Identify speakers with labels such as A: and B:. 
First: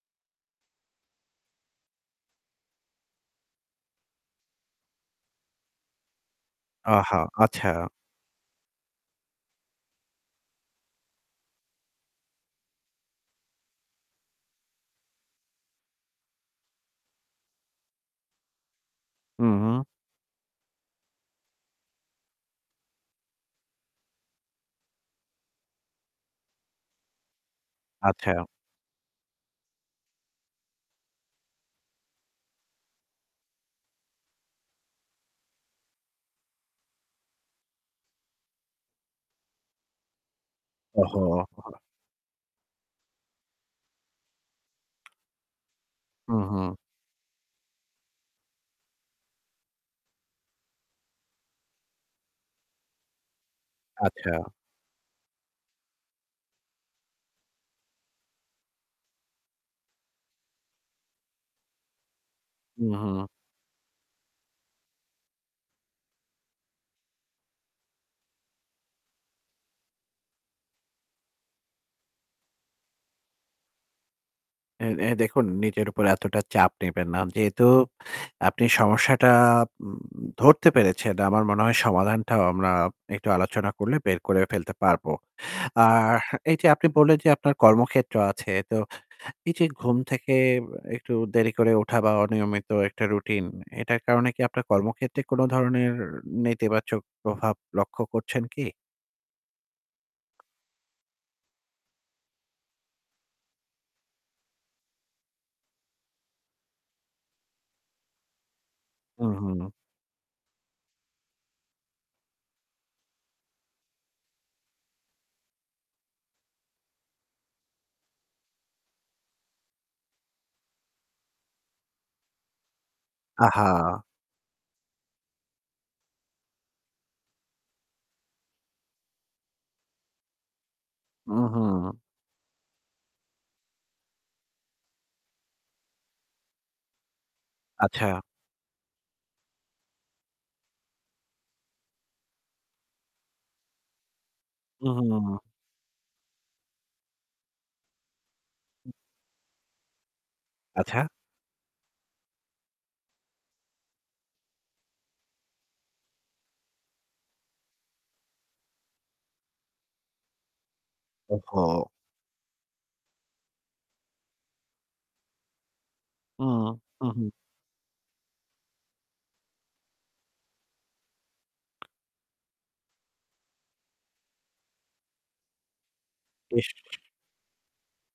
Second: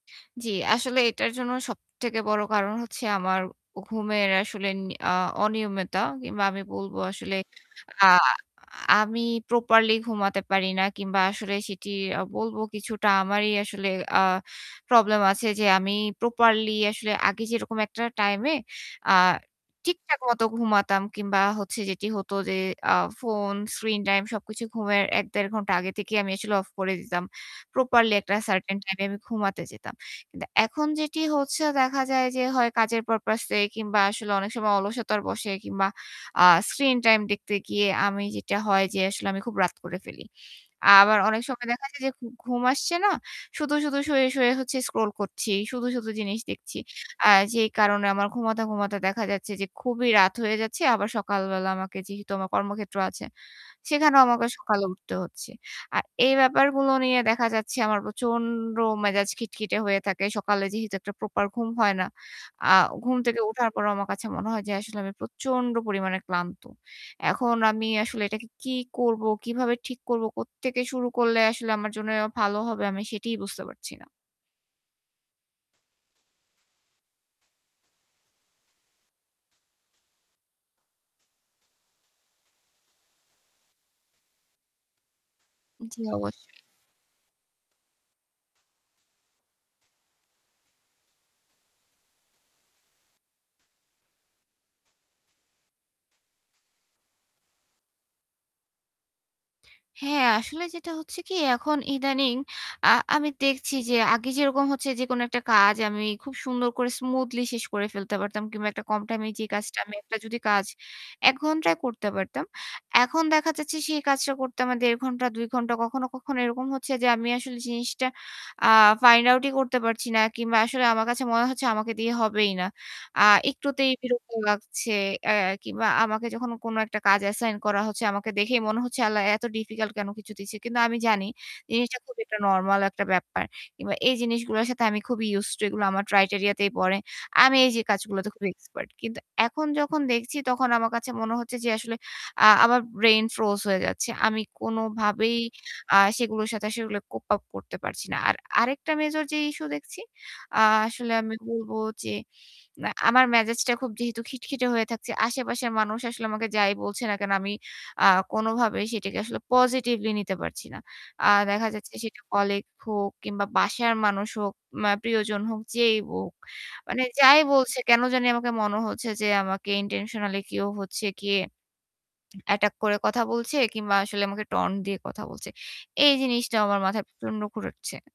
A: জ্বি। আসলে এটার জন্য সবথেকে বড় কারণ হচ্ছে আমার অ ঘুমের আসলে নি আ অনিয়মিতা। কিংবা আমি বলব
B: আহা!
A: আসলে
B: আচ্ছা।
A: আ আমি প্রপারলি ঘুমাতে পারি না। কিংবা আসলে সেটি আ বলব কিছুটা আমারই আসলে আ প্রবলেম আছে যে আমি প্রপারলি আসলে আগে যেরকম একটা টাইম এ আ
B: হু, হু।
A: ঠিকঠাক মত ঘুমাতাম কিংবা হচ্ছে যেটি হত যে আ ফোন স্ক্রিন টাইম সবকিছু ঘুমের ১-১.৫ ঘণ্টা আগে থেকেই আমি আসলে অফ করে দিতাম। প্রপারলি একটা
B: আচ্ছা।
A: সার্টেন টাইম এ আমি ঘুমাতে যেতাম। কিন্তু এখন যেটি হচ্ছে দেখা যায় যে হয় কাজের পারপোজ এ কিংবা আসলে অনেক সময় অলসতার বসে কিংবা আ স্ক্রিন টাইম দেখতে গিয়ে আমি যেটা হয় যে আসলে আমি খুব রাত করে ফেলি। আবার অনেক
B: ওহহো!
A: সময়
B: [unintelligible]
A: দেখা যায় যে ঘু ঘুম আসছে না। শুধু, শুধু শুয়ে, শুয়ে হচ্ছে স্ক্রল করছি। শুধু, শুধু
B: হু,
A: জিনিস
B: হু।
A: দেখছি। আ যেই কারণে আমার ঘুমাতে, ঘুমাতে দেখা যাচ্ছে যে খুবই রাত হয়ে যাচ্ছে আবার সকাল বেলা আমাকে যেহেতু আমার কর্মক্ষেত্র আছে, সেখানেও
B: আচ্ছা।
A: আমাকে সকালে উঠতে হচ্ছে। আর এই ব্যাপারগুলো নিয়ে দেখা যাচ্ছে আমার প্রচন্ড মেজাজ খিটখিটে হয়ে থাকে। সকালে যেহেতু একটা প্রপার ঘুম হয় না। আ
B: হু,
A: ঘুম
B: হু।
A: থেকে উঠার পরেও আমার কাছে মনে হয় যে আসলে আমি প্রচন্ড পরিমাণে ক্লান্ত। এখন আমি আসলে এটাকে কি করবো, কিভাবে ঠিক করব, কোত্থেকে শুরু করলে আসলে আমার জন্য ভালো হবে আমি সেটাই বুঝতে পারছি না।
B: এ দে দেখুন নিজের উপর এতটা চাপ নিবেন না। যেহেতু আপনি সমস্যাটা ব ধরতে পেরেছেন। আমার মনে হয় সমাধানটাও আমরা একটু আলোচনা করলে বের করে ফেলতে পারব।
A: জ্বি,
B: আর
A: অবশ্যই।
B: এইযে আপনি বললেন যে আপনার কর্মক্ষেত্র আছে। তো এইযে ঘুম থেকে একটু দেরি করে ওঠা বা অনিয়মিত একটা রুটিন। এটার কারণে কি আপনার কর্মক্ষেত্রে কোনো ধরনের নেতিবাচক প্রভাব লক্ষ্য করছেন কি?
A: হ্যাঁ আসলে যেটা হচ্ছে কি এখন ইদানিং আ আমি দেখছি যে আগে যেরকম হচ্ছে যেকোনো একটা কাজ আমি খুব সুন্দর করে স্মুথলি শেষ করে ফেলতে পারতাম কিংবা একটা কম টাইম এ
B: হুম,
A: যেই
B: হুম।
A: কাজটা আমি একটা যদি কাজ ১ ঘন্টায় করতে পারতাম। এখন দেখা যাচ্ছে সেই কাজটা করতে আমার ১.৫-২ ঘণ্টা কখনো, কখনো এরকম হচ্ছে যে আমি আসলে জিনিসটা আ ফাইন্ড আউট ই করতে পারছি না। কিংবা আসলে আমার কাছে মনে হচ্ছে আমাকে দিয়ে হবেই না। আ একটুতেই
B: আহা!
A: বিরক্ত লাগছে। এ কিংবা আমাকে যখন কোনো একটা কাজ অ্যাসাইন করা হচ্ছে আমাকে দেখেই মনে হচ্ছে আল্লাহ এত ডিফিকাল্ট কেনো কিছু দিছে। কিন্তু আমি জানি
B: হু, হু।
A: জিনিসটা খুবই একটা নরমাল একটা ব্যাপার। কিংবা এই জিনিসগুলোর সাথে আমি খুবই ইউস টু এগুলো আমার ক্রাইটেরিয়া তেই পড়ে। আমি এইযে
B: আচ্ছা।
A: কাজগুলোতে খুবই এক্সপার্ট। কিন্তু এখন যখন দেখছি তখন আমার কাছে মনে হচ্ছে যে আসলে আ আমার ব্রেইন ফ্রোজ হয়ে যাচ্ছে। আমি
B: উহু,
A: কোনোভাবেই
B: উহু।
A: আ সেগুলোর সাথে সেগুলো কোপ আপ করতে পারছি না। আর আরেকটা
B: উম
A: মেজর যে ইস্যু দেখছি আ
B: আচ্ছা।
A: আসলে আমি বলব যে আ আমার মেসেজটা যেহেতু খিটখিটে হয়ে থাকছে। আশেপাশের মানুষ আসলে আমাকে যাই বলছে না কেনো আমি আ কোনোভাবেই সেটাকে আসলে পজিটিভলি নিতে পারছি না। আ দেখা
B: ওহহো!
A: যাচ্ছে সেটা কলিগ হোক কিংবা বাসার মানুষ হোক, মা প্রিয়জন হোক, যেই হোক।
B: হুম,
A: মানে
B: হু, হুম।
A: যাই বলছে কেনো জানি আমাকে মনে হচ্ছে যে আমাকে ইনটেনশনালই কেউ হচ্ছে গিয়ে অ্যাটাক করে কথা বলছে কিংবা আসলে আমাকে taunt দিয়ে কথা বলছে। এই জিনিসটাও আমার
B: বেশ!
A: মাথায় প্রচণ্ড ঘুরেছে।